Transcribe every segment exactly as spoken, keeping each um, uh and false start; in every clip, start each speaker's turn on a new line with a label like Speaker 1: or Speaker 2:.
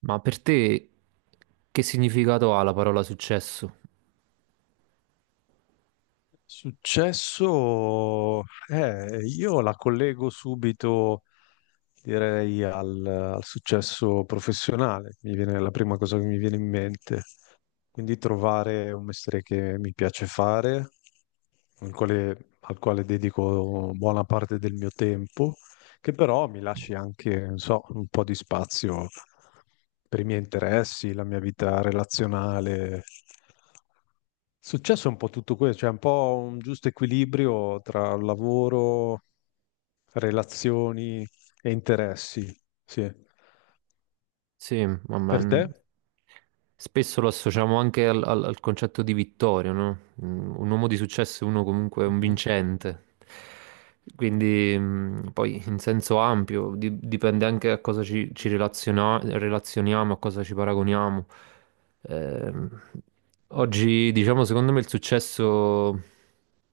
Speaker 1: Ma per te che significato ha la parola successo?
Speaker 2: Successo, eh, io la collego subito, direi, al, al successo professionale. Mi viene la prima cosa che mi viene in mente. Quindi trovare un mestiere che mi piace fare, al quale, al quale dedico buona parte del mio tempo, che però mi lasci anche, non so, un po' di spazio per i miei interessi, la mia vita relazionale. Successo è un po' tutto questo, cioè un po' un giusto equilibrio tra lavoro, relazioni e interessi. Sì.
Speaker 1: Sì,
Speaker 2: Per
Speaker 1: vabbè,
Speaker 2: te?
Speaker 1: n- spesso lo associamo anche al, al- al concetto di vittoria, no? Mm, Un uomo di successo è uno comunque un
Speaker 2: Mhm.
Speaker 1: vincente. Quindi, mm, poi in senso ampio, di- dipende anche a cosa ci, ci relaziona- relazioniamo, a cosa ci paragoniamo. Ehm, Oggi, diciamo, secondo me il successo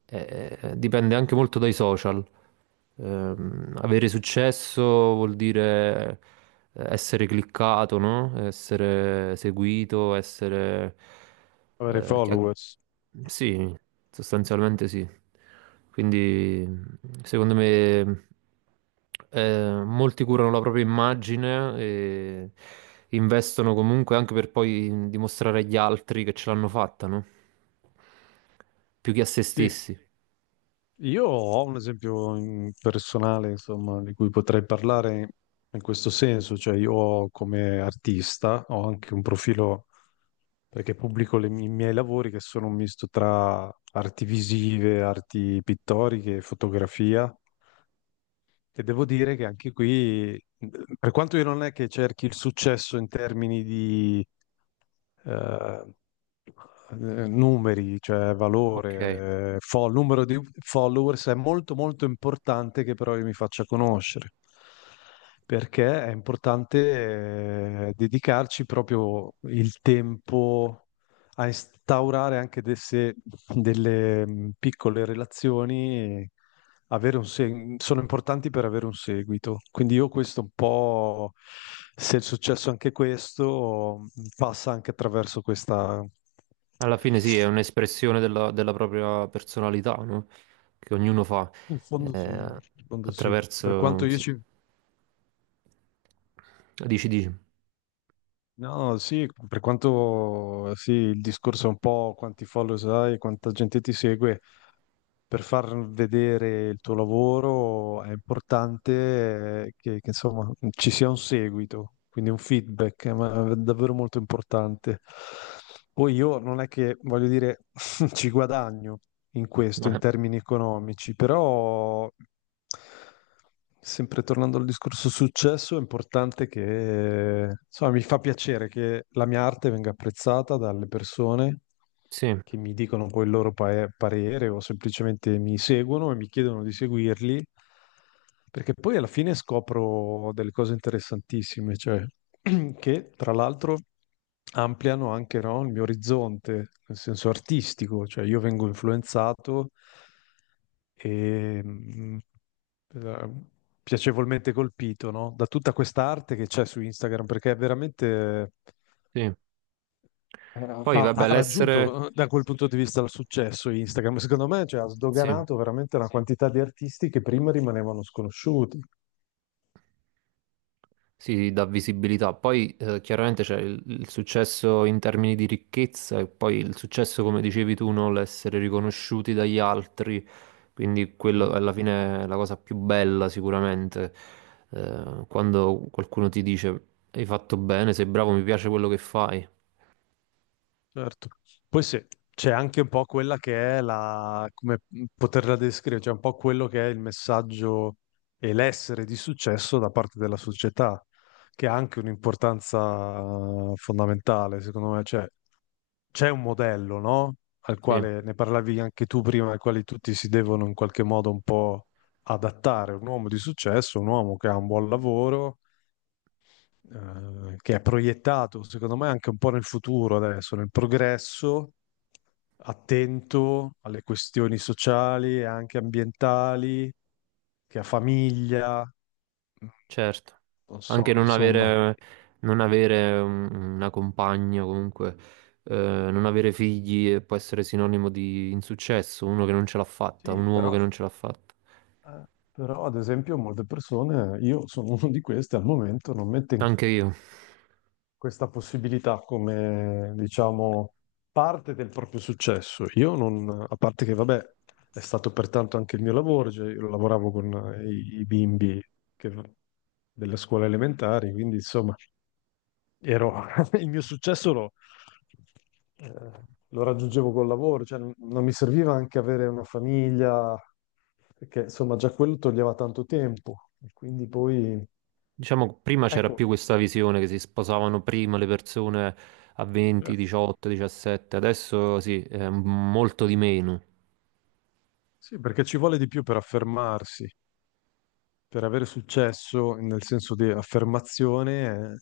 Speaker 1: eh, eh, dipende anche molto dai social. Ehm, avere successo vuol dire eh, essere cliccato, no? Essere seguito, essere...
Speaker 2: Avere
Speaker 1: eh, chia-
Speaker 2: followers.
Speaker 1: Sì, sostanzialmente sì. Quindi secondo me eh, molti curano la propria immagine e investono comunque anche per poi dimostrare agli altri che ce l'hanno fatta, no? Più che a se
Speaker 2: Sì.
Speaker 1: stessi.
Speaker 2: Io ho un esempio in- personale, insomma, di cui potrei parlare in questo senso, cioè io ho come artista ho anche un profilo perché pubblico le mi- i miei lavori che sono un misto tra arti visive, arti pittoriche, e fotografia. E devo dire che anche qui, eh, per quanto io non è che cerchi il successo in termini di eh, eh, numeri, cioè
Speaker 1: Ok.
Speaker 2: valore, eh, fo- numero di followers, è molto molto importante che però io mi faccia conoscere, perché è importante eh, dedicarci proprio il tempo a instaurare anche desse- delle mh, piccole relazioni, e avere un seg- sono importanti per avere un seguito. Quindi io questo un po', se è successo anche questo, mh, passa anche attraverso questa...
Speaker 1: Alla fine sì, è un'espressione della, della propria personalità, no? Che ognuno fa
Speaker 2: In fondo sì,
Speaker 1: eh,
Speaker 2: in fondo sì. Per
Speaker 1: attraverso...
Speaker 2: quanto io
Speaker 1: sì.
Speaker 2: ci...
Speaker 1: Dici, dici.
Speaker 2: No, sì, per quanto sì, il discorso è un po' quanti follow hai, quanta gente ti segue, per far vedere il tuo lavoro è importante eh, che, che, insomma mm, ci sia un seguito, quindi un feedback, eh, ma è davvero molto importante. Poi io non è che voglio dire ci guadagno, in questo, in
Speaker 1: Eh,
Speaker 2: termini economici, però sempre tornando al discorso successo, è importante che, insomma, mi fa piacere che la mia arte venga apprezzata dalle persone
Speaker 1: sì,
Speaker 2: che mi dicono poi il loro pa- parere o semplicemente mi seguono e mi chiedono di seguirli, perché poi alla fine scopro delle cose interessantissime, cioè. Che tra l'altro ampliano anche, no, il mio orizzonte, nel senso artistico, cioè io vengo influenzato e mh, eh, piacevolmente colpito, no, da tutta questa arte che c'è su Instagram, perché è veramente...
Speaker 1: sì.
Speaker 2: eh,
Speaker 1: Poi
Speaker 2: Ha, ha
Speaker 1: vabbè, l'essere...
Speaker 2: raggiunto eh, da quel punto di vista il successo Instagram, secondo me, cioè, ha
Speaker 1: Sì.
Speaker 2: sdoganato veramente una quantità di artisti che prima rimanevano sconosciuti.
Speaker 1: Sì, sì, dà visibilità. Poi eh, chiaramente c'è il, il successo in termini di ricchezza e poi il successo, come dicevi tu, no? L'essere riconosciuti dagli altri. Quindi quello alla fine è la cosa più bella sicuramente. Eh, quando qualcuno ti dice hai fatto bene, sei bravo, mi piace quello che fai.
Speaker 2: Certo. Poi sì, c'è anche un po' quella che è la, come poterla descrivere, cioè un po' quello che è il messaggio e l'essere di successo da parte della società, che ha anche un'importanza eh, fondamentale, secondo me. Cioè, c'è un modello, no? Al
Speaker 1: Sì.
Speaker 2: quale ne parlavi anche tu prima, al quale tutti si devono in qualche modo un po' adattare. Un uomo di successo, un uomo che ha un buon lavoro eh, che è proiettato, secondo me, anche un po' nel futuro adesso, nel progresso, attento alle questioni sociali e anche ambientali, che a famiglia,
Speaker 1: Certo,
Speaker 2: non
Speaker 1: anche
Speaker 2: so,
Speaker 1: non
Speaker 2: insomma.
Speaker 1: avere, non avere un- una compagna, comunque, eh, non avere figli eh, può essere sinonimo di insuccesso, uno che non ce l'ha fatta,
Speaker 2: Sì,
Speaker 1: un uomo
Speaker 2: però,
Speaker 1: che non ce l'ha fatta.
Speaker 2: eh, però, ad esempio molte persone, io sono uno di queste, al momento non mette in
Speaker 1: Anche io.
Speaker 2: questa possibilità come, diciamo, parte del proprio successo. Io non, a parte che, vabbè, è stato pertanto anche il mio lavoro, cioè io lavoravo con eh, i, i bimbi che- delle scuole elementari, quindi insomma, ero, il mio successo lo, eh, lo raggiungevo col lavoro, cioè non non mi serviva anche avere una famiglia, perché insomma già quello toglieva tanto tempo, e quindi poi,
Speaker 1: Diciamo, prima c'era
Speaker 2: ecco.
Speaker 1: più questa visione che si sposavano prima le persone a venti,
Speaker 2: Certo.
Speaker 1: diciotto, diciassette, adesso sì, è molto di meno.
Speaker 2: Sì, perché ci vuole di più per affermarsi, per avere successo nel senso di affermazione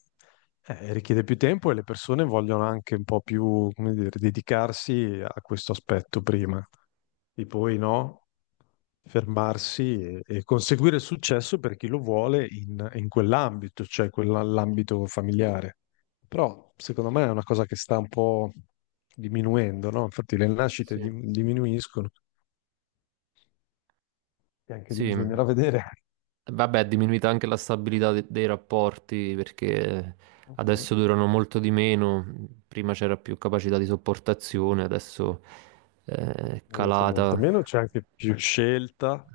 Speaker 2: eh, eh, richiede più tempo e le persone vogliono anche un po' più, come dire, dedicarsi a questo aspetto prima e poi no, fermarsi e, e conseguire il successo per chi lo vuole in, in quell'ambito, cioè quell'ambito familiare. Però secondo me è una cosa che sta un po' diminuendo, no? Infatti le nascite
Speaker 1: Sì.
Speaker 2: dim- diminuiscono e anche lì
Speaker 1: Sì,
Speaker 2: bisognerà vedere.
Speaker 1: vabbè, è diminuita anche la stabilità de- dei rapporti perché adesso durano molto di meno, prima c'era più capacità di sopportazione, adesso eh, è
Speaker 2: Molta, molta
Speaker 1: calata,
Speaker 2: meno, c'è anche più scelta.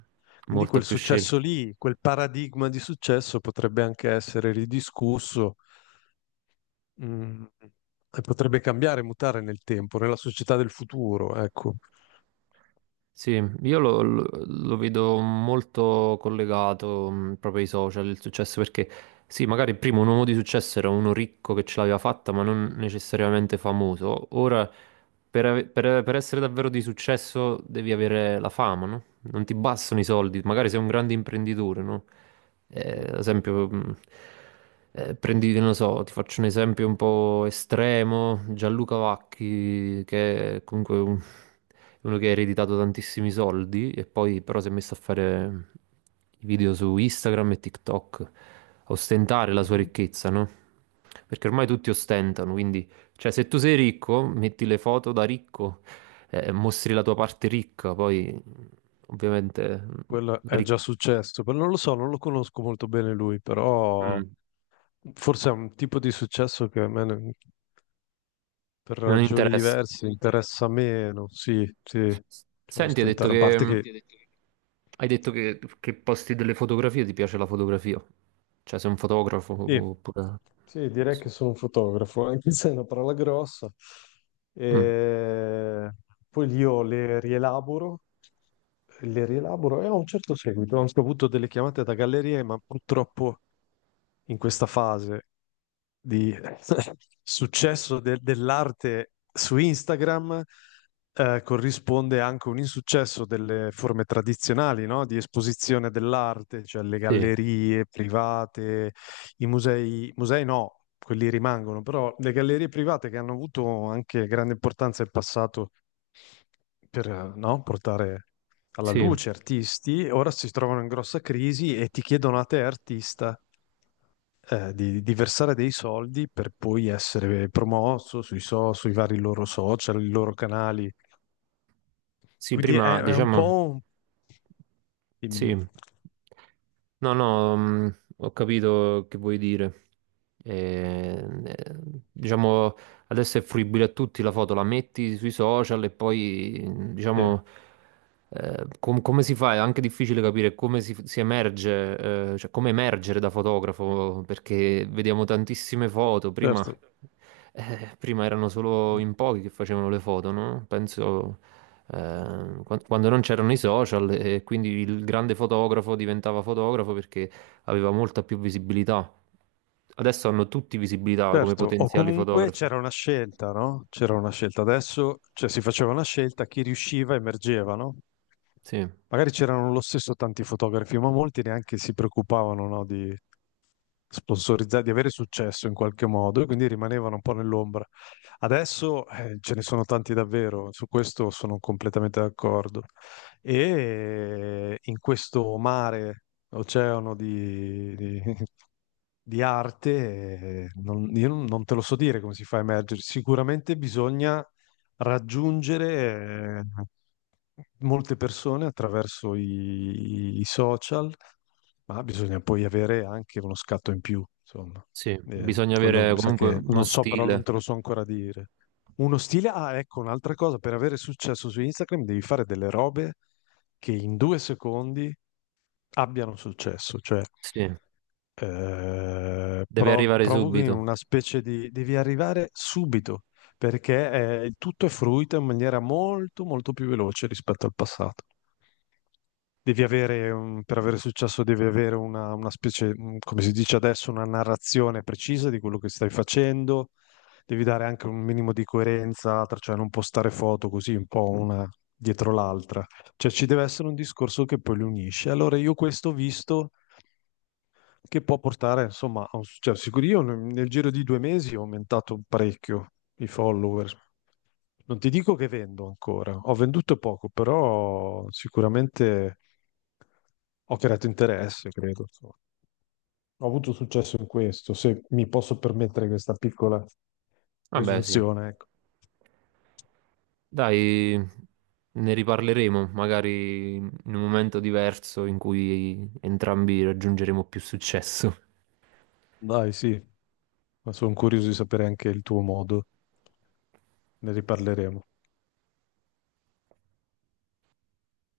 Speaker 2: Quindi
Speaker 1: molta
Speaker 2: quel
Speaker 1: più
Speaker 2: successo
Speaker 1: scelta.
Speaker 2: lì, quel paradigma di successo potrebbe anche essere ridiscusso, mm, e potrebbe cambiare, mutare nel tempo, nella società del futuro, ecco.
Speaker 1: Sì, io lo, lo- lo vedo molto collegato mh, proprio ai social, il successo, perché sì, magari prima un uomo di successo era uno ricco che ce l'aveva fatta, ma non necessariamente famoso. Ora, per, ave- per- per essere davvero di successo devi avere la fama, no? Non ti bastano i soldi, magari sei un grande imprenditore, no? Eh,
Speaker 2: Mm,
Speaker 1: ad esempio, mh, eh, prendi, non lo so, ti faccio un esempio un po' estremo, Gianluca Vacchi, che è comunque un- uno che ha ereditato tantissimi soldi e poi però si è messo a fare i video su Instagram e TikTok, a ostentare la sua
Speaker 2: mhm.
Speaker 1: ricchezza, no? Perché ormai tutti ostentano, quindi, cioè, se tu sei ricco, metti le foto da ricco, eh, mostri la tua parte ricca, poi ovviamente mm,
Speaker 2: Quello
Speaker 1: la
Speaker 2: è già
Speaker 1: ricchezza
Speaker 2: successo, però non lo so, non lo conosco molto bene lui, però forse è un tipo di successo che a me, ne- per
Speaker 1: non
Speaker 2: ragioni
Speaker 1: interessa.
Speaker 2: diverse, interessa meno. Sì, sì, cioè
Speaker 1: Senti, hai detto
Speaker 2: ostentare, a
Speaker 1: che,
Speaker 2: parte che...
Speaker 1: hai detto che, che posti delle fotografie, ti piace la fotografia? Cioè, sei un fotografo
Speaker 2: Sì,
Speaker 1: oppure...
Speaker 2: sì, direi che sono un fotografo, anche se è una parola grossa.
Speaker 1: Mm,
Speaker 2: E poi io le rielaboro, le rielaboro e ho un certo seguito. Ho anche avuto delle chiamate da gallerie, ma purtroppo in questa fase di successo de- dell'arte su Instagram eh, corrisponde anche un insuccesso delle forme tradizionali, no? Di esposizione dell'arte, cioè le
Speaker 1: sì,
Speaker 2: gallerie private, i musei, musei no, quelli rimangono, però le gallerie private che hanno avuto anche grande importanza in passato per, eh, no, portare alla
Speaker 1: sì.
Speaker 2: luce artisti, ora si trovano in grossa crisi e ti chiedono a te artista eh, di, di versare dei soldi per poi essere promosso sui, so- sui vari loro social, i loro canali.
Speaker 1: Sì,
Speaker 2: Quindi è,
Speaker 1: prima
Speaker 2: è un
Speaker 1: diciamo...
Speaker 2: po'... un-. Dimmi,
Speaker 1: Sì,
Speaker 2: dimmi.
Speaker 1: no, no, mh, ho capito che vuoi dire. Eh, eh, diciamo, adesso è fruibile a tutti la foto, la metti sui social e poi,
Speaker 2: Sì,
Speaker 1: diciamo, eh, com- come si fa? È anche difficile capire come si, si emerge, eh, cioè come emergere da fotografo, perché vediamo tantissime foto. Prima,
Speaker 2: certo.
Speaker 1: eh, prima erano solo in pochi che facevano le foto, no? Penso eh, quan- quando non c'erano i social e quindi il grande fotografo diventava fotografo perché aveva molta più visibilità. Adesso hanno tutti visibilità come
Speaker 2: Certo, o
Speaker 1: potenziali
Speaker 2: comunque
Speaker 1: fotografi.
Speaker 2: c'era una scelta, no? C'era una scelta. Adesso, cioè, si faceva una scelta, chi riusciva emergeva, no?
Speaker 1: Sì,
Speaker 2: Magari c'erano lo stesso tanti fotografi, ma molti neanche si preoccupavano, no, di sponsorizzare, di avere successo in qualche modo, e quindi rimanevano un po' nell'ombra. Adesso eh, ce ne sono tanti davvero, su questo sono completamente d'accordo. E in questo mare, oceano di, di- di arte, eh, non- io non te lo so dire come si fa a emergere. Sicuramente bisogna raggiungere eh, molte persone attraverso i i social, ma bisogna poi avere anche uno scatto in più, insomma.
Speaker 1: sì,
Speaker 2: Eh,
Speaker 1: bisogna
Speaker 2: quello
Speaker 1: avere
Speaker 2: mi sa
Speaker 1: comunque
Speaker 2: che
Speaker 1: uno
Speaker 2: non so, però non
Speaker 1: stile.
Speaker 2: te lo so ancora dire. Uno stile, ah, ecco, un'altra cosa, per avere successo su Instagram devi fare delle robe che in due secondi abbiano successo, cioè
Speaker 1: Sì,
Speaker 2: eh,
Speaker 1: deve
Speaker 2: pro-
Speaker 1: arrivare
Speaker 2: provochi
Speaker 1: subito.
Speaker 2: una specie di... devi arrivare subito, perché eh, tutto è fruito in maniera molto, molto più veloce rispetto al passato. Devi avere, un- per avere successo, devi avere una, una specie, mm, come si dice adesso, una narrazione precisa di quello che stai facendo. Devi dare anche un minimo di coerenza, tra- cioè non postare foto così un po' una dietro l'altra. Cioè ci deve essere un discorso che poi li unisce. Allora io questo ho visto che può portare, insomma, a un successo. Sicuro io nel nel giro di due mesi ho aumentato parecchio i follower. Non ti dico che vendo ancora, ho venduto poco, però sicuramente ho creato interesse, credo, insomma. Ho avuto successo in questo, se mi posso permettere questa piccola
Speaker 1: Vabbè, sì.
Speaker 2: presunzione, ecco.
Speaker 1: Dai, ne riparleremo magari in un momento diverso in cui entrambi raggiungeremo più successo.
Speaker 2: Dai, sì, ma sono curioso di sapere anche il tuo modo. Ne riparleremo.